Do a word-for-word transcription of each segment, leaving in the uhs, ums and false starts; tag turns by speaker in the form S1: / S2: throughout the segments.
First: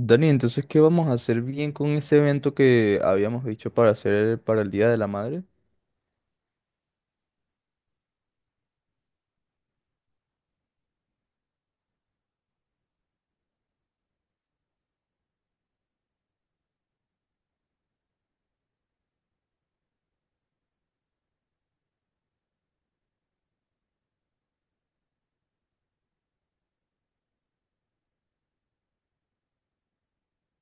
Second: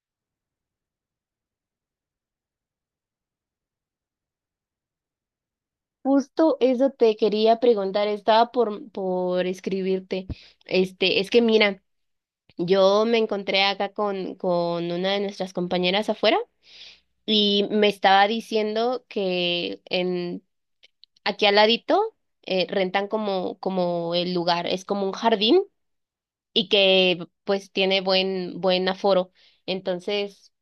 S1: Dani, entonces, ¿qué vamos a hacer bien con ese evento que habíamos dicho para hacer para el Día de la Madre?
S2: Justo eso te quería preguntar, estaba por, por escribirte. Este, es que mira, yo me encontré acá con, con una de nuestras compañeras afuera y me estaba diciendo que en aquí al ladito eh, rentan como, como el lugar, es como un jardín y que pues tiene buen, buen aforo. Entonces,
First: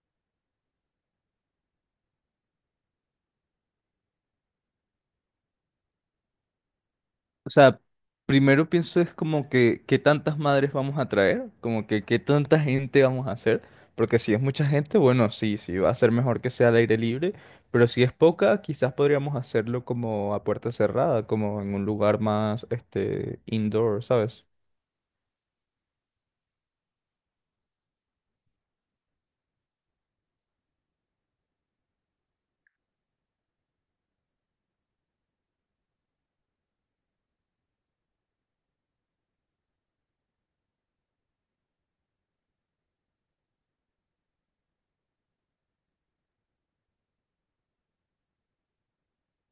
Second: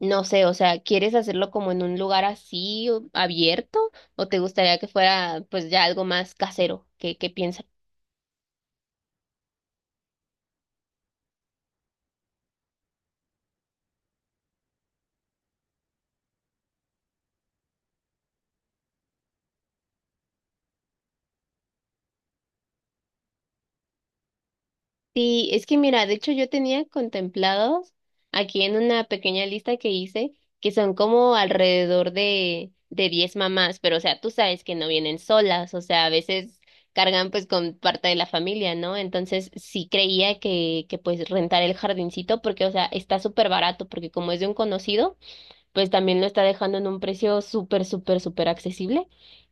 S2: no sé, o sea, ¿quieres hacerlo como en un lugar así o- abierto o te gustaría que fuera pues ya algo más casero? ¿Qué, qué
S1: O
S2: piensas?
S1: sea, primero pienso es como que qué tantas madres vamos a traer, como que qué tanta gente vamos a hacer, porque si es mucha gente, bueno, sí, sí, va a ser mejor que sea al aire libre, pero si es poca, quizás podríamos hacerlo como a puerta cerrada, como en un lugar más, este, indoor, ¿sabes?
S2: Sí, es que mira, de hecho yo tenía contemplados aquí en una pequeña lista que hice que son como alrededor de de diez mamás, pero o sea, tú sabes que no vienen solas, o sea, a veces cargan pues con parte de la familia, ¿no? Entonces sí creía que que pues rentar el jardincito porque o sea, está súper barato porque como es de un conocido pues también lo está dejando en un precio súper, súper, súper accesible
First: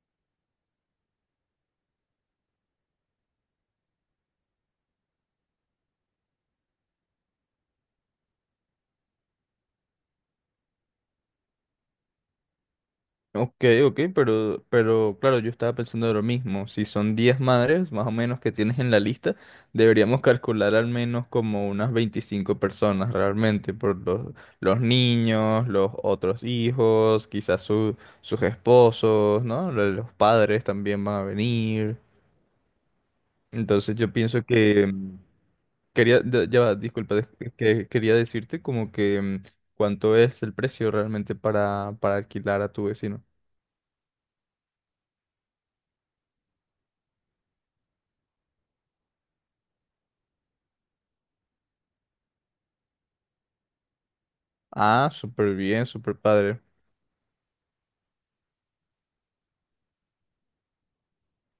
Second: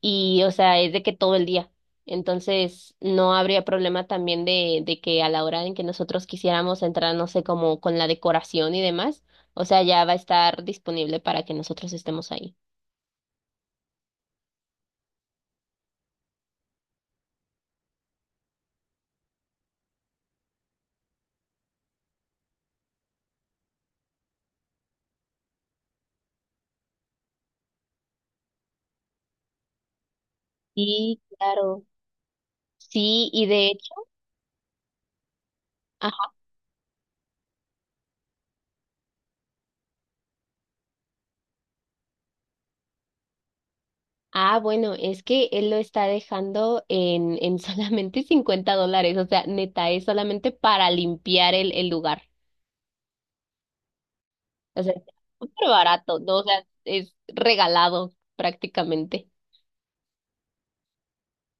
S2: y, o sea, es de que todo el día. Entonces, no habría problema también de, de que a la hora en que nosotros quisiéramos entrar, no sé, como con la decoración y demás, o sea, ya va a estar disponible para que nosotros estemos ahí.
S1: Ok, ok, pero, pero claro, yo estaba pensando de lo mismo. Si son diez madres, más o menos, que tienes en la lista, deberíamos calcular al menos como unas veinticinco personas realmente, por los, los niños, los otros hijos, quizás su- sus esposos, ¿no? Lo- Los padres también van
S2: Sí,
S1: a
S2: claro.
S1: venir.
S2: Sí, y de hecho,
S1: Entonces yo pienso que... mm, Quería,
S2: ajá.
S1: de- ya va, disculpa, des- que quería decirte como que mm, cuánto es el precio realmente para, para alquilar a tu vecino.
S2: Ah, bueno, es que él lo está dejando en, en solamente cincuenta dólares, o sea, neta, es solamente para limpiar el, el lugar. O sea,
S1: Ah,
S2: está
S1: súper
S2: súper
S1: bien, súper
S2: barato, ¿no? O
S1: padre.
S2: sea, es regalado prácticamente.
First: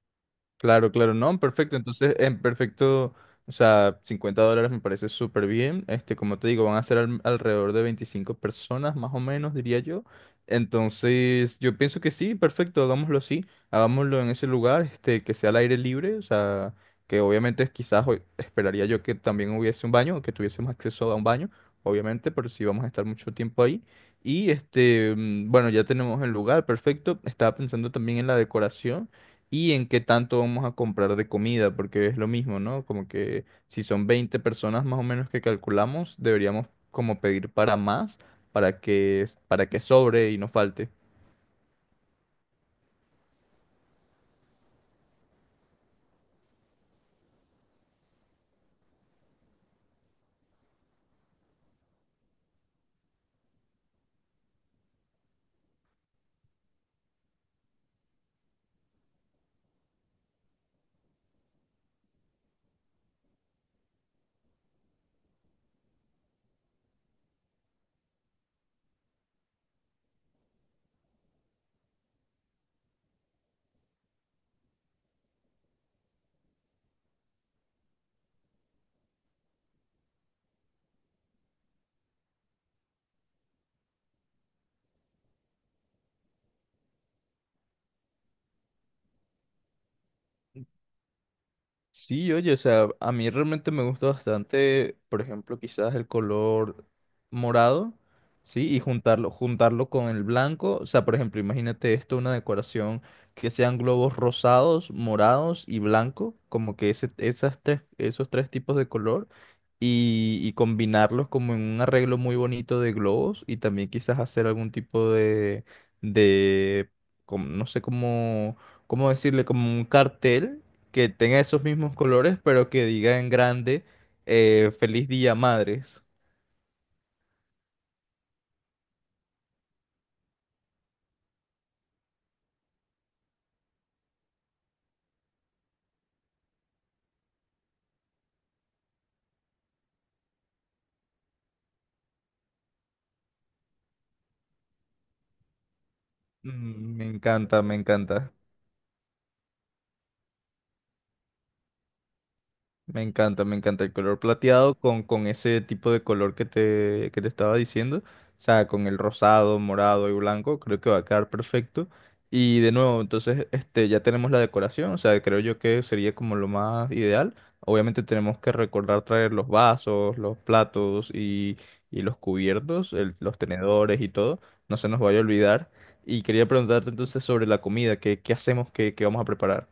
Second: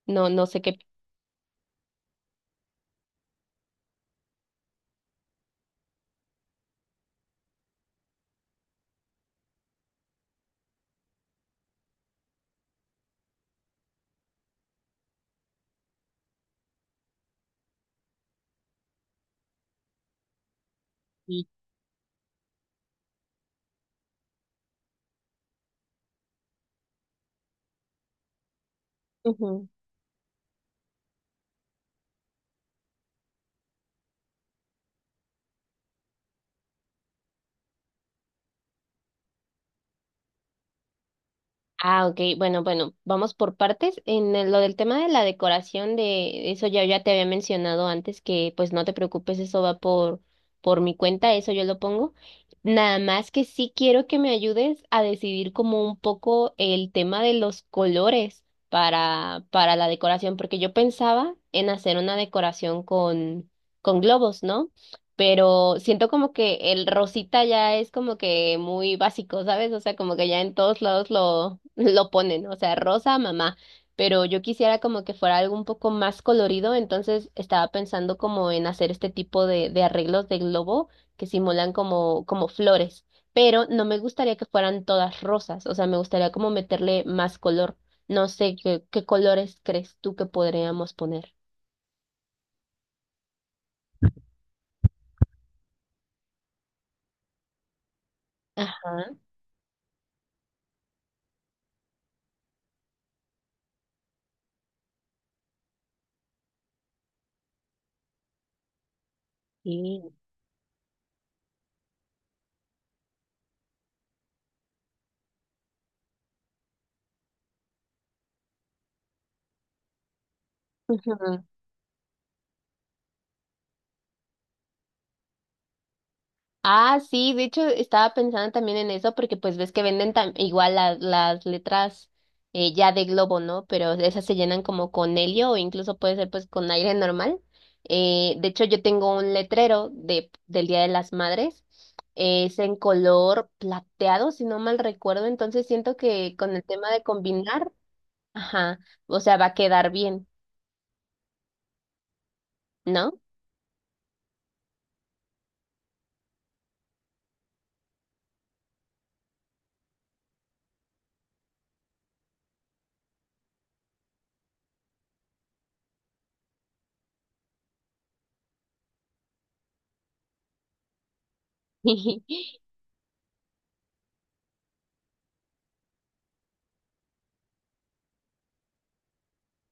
S2: No, no sé qué.
S1: Claro, claro, no, perfecto. Entonces, en perfecto, o sea, cincuenta dólares me parece súper bien. Este, como te digo, van a ser al- alrededor de veinticinco personas, más o menos, diría yo. Entonces, yo pienso que sí, perfecto, hagámoslo así. Hagámoslo en ese lugar, este, que sea al aire libre, o sea, que obviamente quizás hoy esperaría yo que también hubiese un baño, que tuviésemos acceso a un
S2: Sí.
S1: baño, obviamente, pero sí vamos a estar mucho tiempo ahí. Y este, mm, bueno, ya tenemos el lugar, perfecto. Estaba pensando también en la decoración
S2: Ujú.
S1: y en qué tanto vamos a comprar de comida, porque es lo mismo, ¿no? Como que si son veinte personas más o menos que calculamos, deberíamos como pedir para más, para que, para que sobre y no falte.
S2: Ah, ok, bueno, bueno, vamos por partes. En el- lo del tema de la decoración de eso ya, ya te había mencionado antes que pues no te preocupes, eso va por, por mi cuenta, eso yo lo pongo. Nada más que sí quiero que me ayudes a decidir como un poco el tema de los colores para, para la decoración, porque yo pensaba en hacer una decoración con, con globos, ¿no? Pero siento como que el rosita ya es como que muy básico, ¿sabes? O sea, como que ya en todos lados lo, lo ponen, o sea, rosa, mamá, pero yo quisiera como que fuera algo un poco más colorido, entonces estaba pensando como en hacer este tipo de, de arreglos de globo que simulan como, como flores, pero no me gustaría que fueran todas rosas, o sea, me gustaría como meterle más color. No sé qué, qué colores crees tú que podríamos poner.
S1: Sí, oye, o sea, a mí realmente me gusta bastante, por ejemplo, quizás el color morado, ¿sí? Y
S2: Ajá,
S1: juntarlo, juntarlo con el blanco. O sea, por ejemplo, imagínate esto, una decoración que sean globos rosados, morados y blanco, como que ese, esas tres, esos tres tipos de color,
S2: sí.
S1: y, y combinarlos como en un arreglo muy bonito de globos y también quizás hacer algún tipo de, de, como- no sé cómo, cómo decirle, como un cartel que tenga esos mismos colores, pero que diga en grande, eh, feliz día, madres.
S2: Ah, sí, de hecho estaba pensando también en eso porque pues ves que venden tam- igual las, las letras eh, ya de globo, ¿no? Pero esas se llenan como con helio o incluso puede ser pues con aire normal. Eh, de hecho yo tengo un letrero de, del Día de las Madres, eh, es en color plateado, si no mal recuerdo, entonces siento que con el tema
S1: Mm,
S2: de
S1: me encanta,
S2: combinar,
S1: me encanta.
S2: ajá, o sea, va a quedar bien,
S1: Me
S2: ¿no?
S1: encanta, me encanta el color plateado con, con ese tipo de color que te, que te estaba diciendo. O sea, con el rosado, morado y blanco, creo que va a quedar perfecto. Y de nuevo, entonces, este, ya tenemos la decoración, o sea, creo yo que sería como lo más ideal. Obviamente tenemos que recordar traer los vasos, los platos y, y los cubiertos, el- los tenedores y todo. No se nos vaya a olvidar. Y quería preguntarte entonces sobre la comida, ¿qué, qué hacemos, qué, qué vamos a preparar?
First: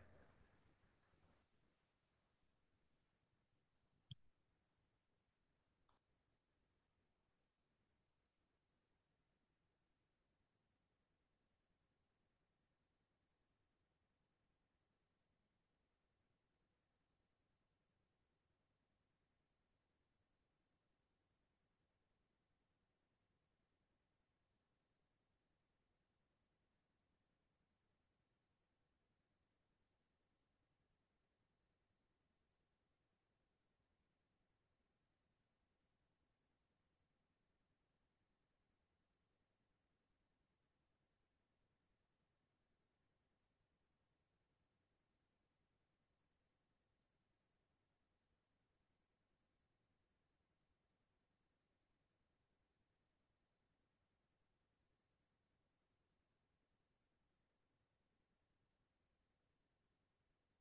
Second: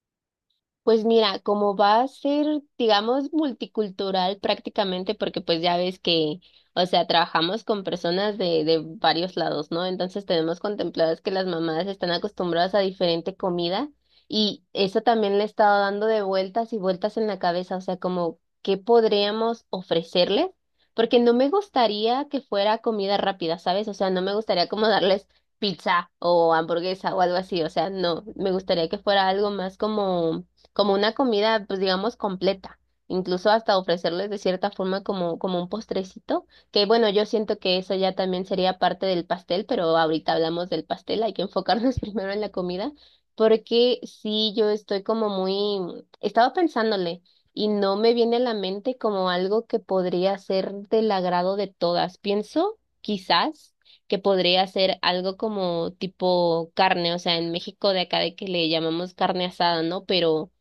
S2: Pues mira, como va a ser, digamos, multicultural prácticamente, porque pues ya ves que, o sea, trabajamos con personas de, de varios lados, ¿no? Entonces tenemos contempladas que las mamás están acostumbradas a diferente comida y eso también le he estado dando de vueltas y vueltas en la cabeza, o sea, como, ¿qué podríamos ofrecerles? Porque no me gustaría que fuera comida rápida, ¿sabes? O sea, no me gustaría como darles pizza o hamburguesa o algo así, o sea, no, me gustaría que fuera algo más como como una comida, pues digamos, completa, incluso hasta ofrecerles de cierta forma como, como un postrecito, que bueno, yo siento que eso ya también sería parte del pastel, pero ahorita hablamos del pastel, hay que enfocarnos primero en la comida, porque sí, yo estoy como muy, estaba pensándole. Y no me viene a la mente como algo que podría ser del agrado de todas. Pienso, quizás, que podría ser algo como tipo carne, o sea, en México de acá de que le llamamos carne asada, ¿no? Pero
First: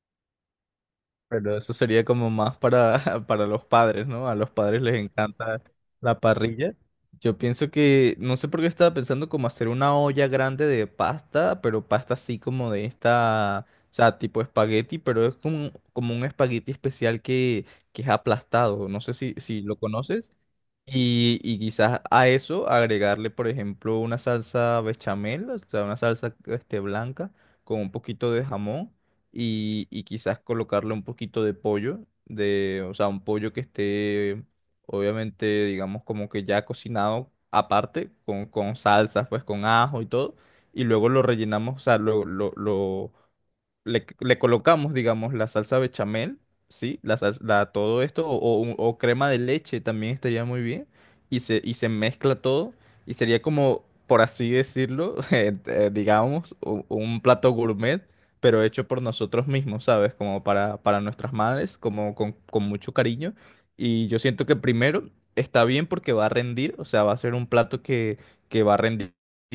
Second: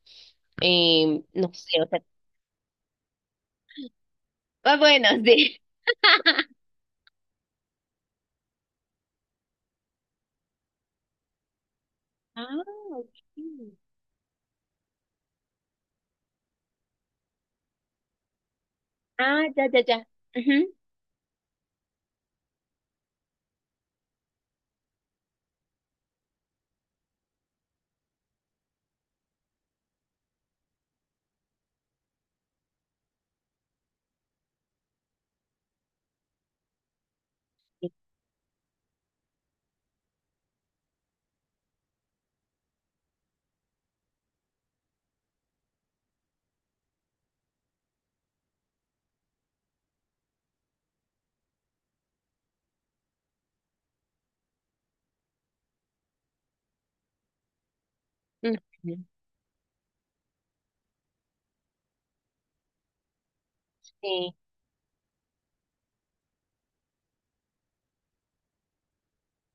S2: eh, no
S1: Pero eso
S2: sé, o sea,
S1: sería como más para, para los padres, ¿no? A los
S2: ah,
S1: padres les
S2: bueno, sí.
S1: encanta la parrilla. Yo pienso que, no sé por qué estaba pensando como hacer una olla grande de pasta, pero pasta así
S2: Ah,
S1: como de
S2: ok.
S1: esta, o sea, tipo espagueti, pero es como, como un espagueti especial que, que es aplastado. No sé si,
S2: Ah,
S1: si
S2: ya,
S1: lo
S2: ya, ya.
S1: conoces. Y, y quizás a eso agregarle, por ejemplo, una salsa bechamel, o sea, una salsa este, blanca con un poquito de jamón y, y quizás colocarle un poquito de pollo, de, o sea, un pollo que esté, obviamente, digamos, como que ya cocinado aparte, con, con salsas, pues con ajo y todo, y luego lo rellenamos, o sea, lo, lo, lo, le, le colocamos, digamos, la salsa bechamel, ¿sí? La, sals- la- todo esto, o, o un- o crema de leche también estaría muy bien, y se, y se mezcla todo, y sería como, por así decirlo, eh, eh, digamos, u- un, plato gourmet,
S2: Ujú.
S1: pero hecho por
S2: Ujú.
S1: nosotros mismos, ¿sabes? Como para, para nuestras madres, como con, con mucho cariño, y yo
S2: Sí.
S1: siento que primero está bien porque va a rendir, o sea, va a ser un plato que, que va a rendir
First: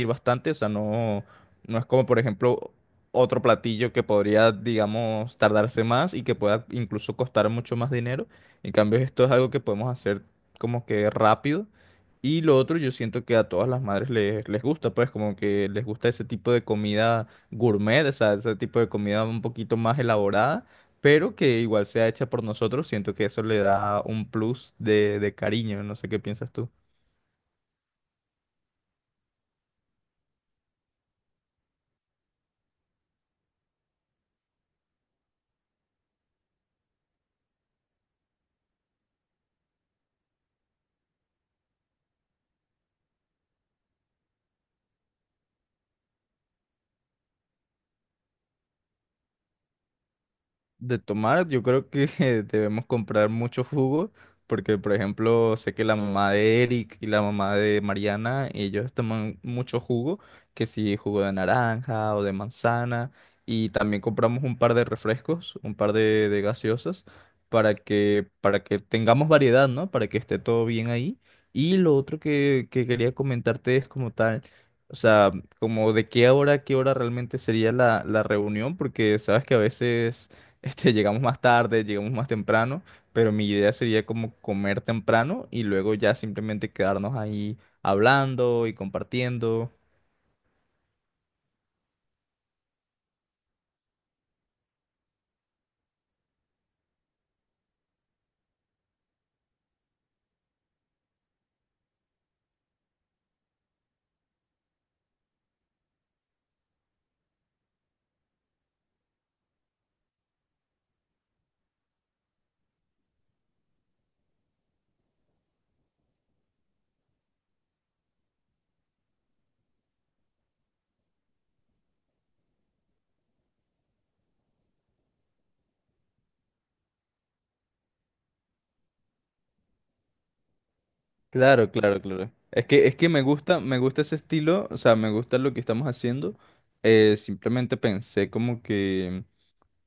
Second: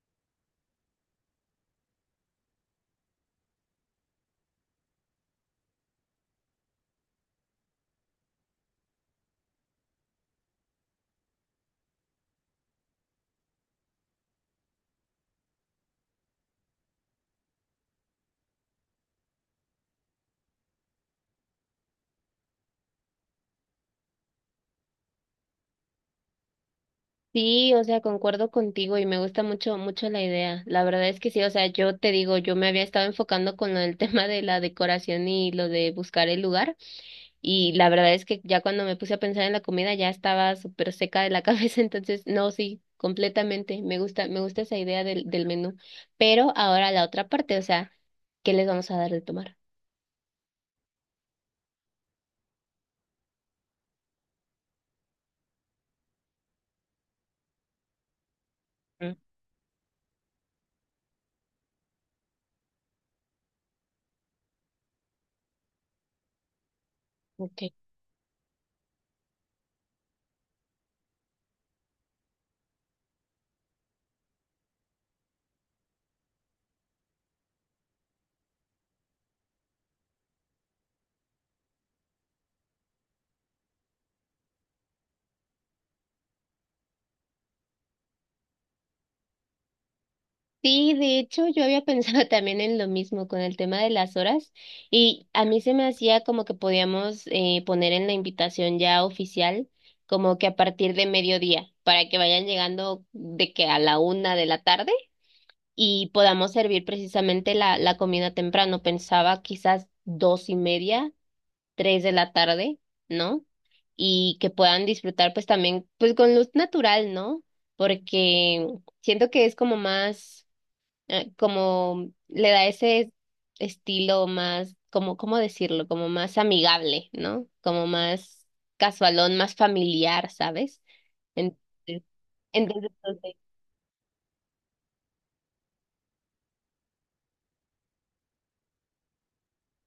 S1: bastante, o sea, no... No es como, por ejemplo, otro platillo que podría, digamos, tardarse más y que pueda incluso costar mucho más dinero. En cambio, esto es algo que podemos hacer como que rápido. Y lo otro, yo siento que a todas las madres les, les gusta, pues como que les gusta ese tipo de comida gourmet, o sea, ese tipo de comida un poquito más elaborada, pero que igual sea hecha por nosotros. Siento que eso le da un plus de, de cariño, no sé qué piensas tú.
S2: Sí, o sea, concuerdo contigo y me gusta mucho, mucho la idea. La verdad es que sí, o sea, yo te digo, yo me había estado enfocando con lo del tema de la decoración y lo de buscar el lugar y la verdad es que ya cuando me puse a pensar en la comida ya estaba súper seca de la cabeza, entonces no, sí, completamente. Me gusta, me gusta esa idea del, del menú. Pero ahora la otra parte, o sea, ¿qué les vamos a dar de tomar?
S1: De tomar, yo creo que debemos comprar mucho jugo, porque por ejemplo, sé que la mamá de Eric y la mamá de Mariana, ellos
S2: Mm,
S1: toman mucho jugo, que si jugo de naranja o de manzana, y también compramos un par de refrescos, un par de, de gaseosas,
S2: okay.
S1: para que, para que tengamos variedad, ¿no? Para que esté todo bien ahí. Y lo otro que, que quería comentarte es como tal. O sea, como de qué hora, a qué hora realmente sería la, la reunión, porque sabes que a veces este, llegamos más tarde, llegamos más temprano, pero mi idea sería como comer temprano y luego ya simplemente quedarnos ahí hablando y compartiendo.
S2: Sí, de hecho yo había pensado también en lo mismo con el tema de las horas y a mí se me hacía como que podíamos eh, poner en la invitación ya oficial como que a partir de mediodía para que vayan llegando de que a la una de la tarde y podamos servir precisamente la, la comida temprano. Pensaba quizás dos y media, tres de la tarde, ¿no? Y que puedan disfrutar pues también pues con luz natural, ¿no? Porque siento que es como más eh, como le da ese estilo más, como, ¿cómo decirlo? Como más amigable, ¿no? Como más casualón, más familiar, ¿sabes?
S1: Claro, claro,
S2: Entonces,
S1: claro. Es que,
S2: entonces,
S1: es que me
S2: ok.
S1: gusta, me gusta ese estilo, o sea, me gusta lo que estamos haciendo. Eh, simplemente pensé como que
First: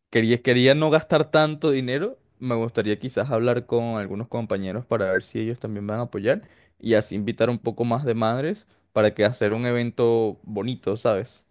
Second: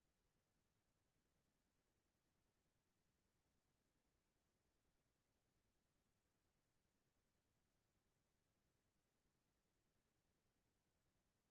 S1: quería, quería no gastar tanto dinero. Me gustaría quizás hablar con algunos compañeros para ver si ellos también van a apoyar y así invitar un poco más de madres para que hacer un evento bonito, ¿sabes?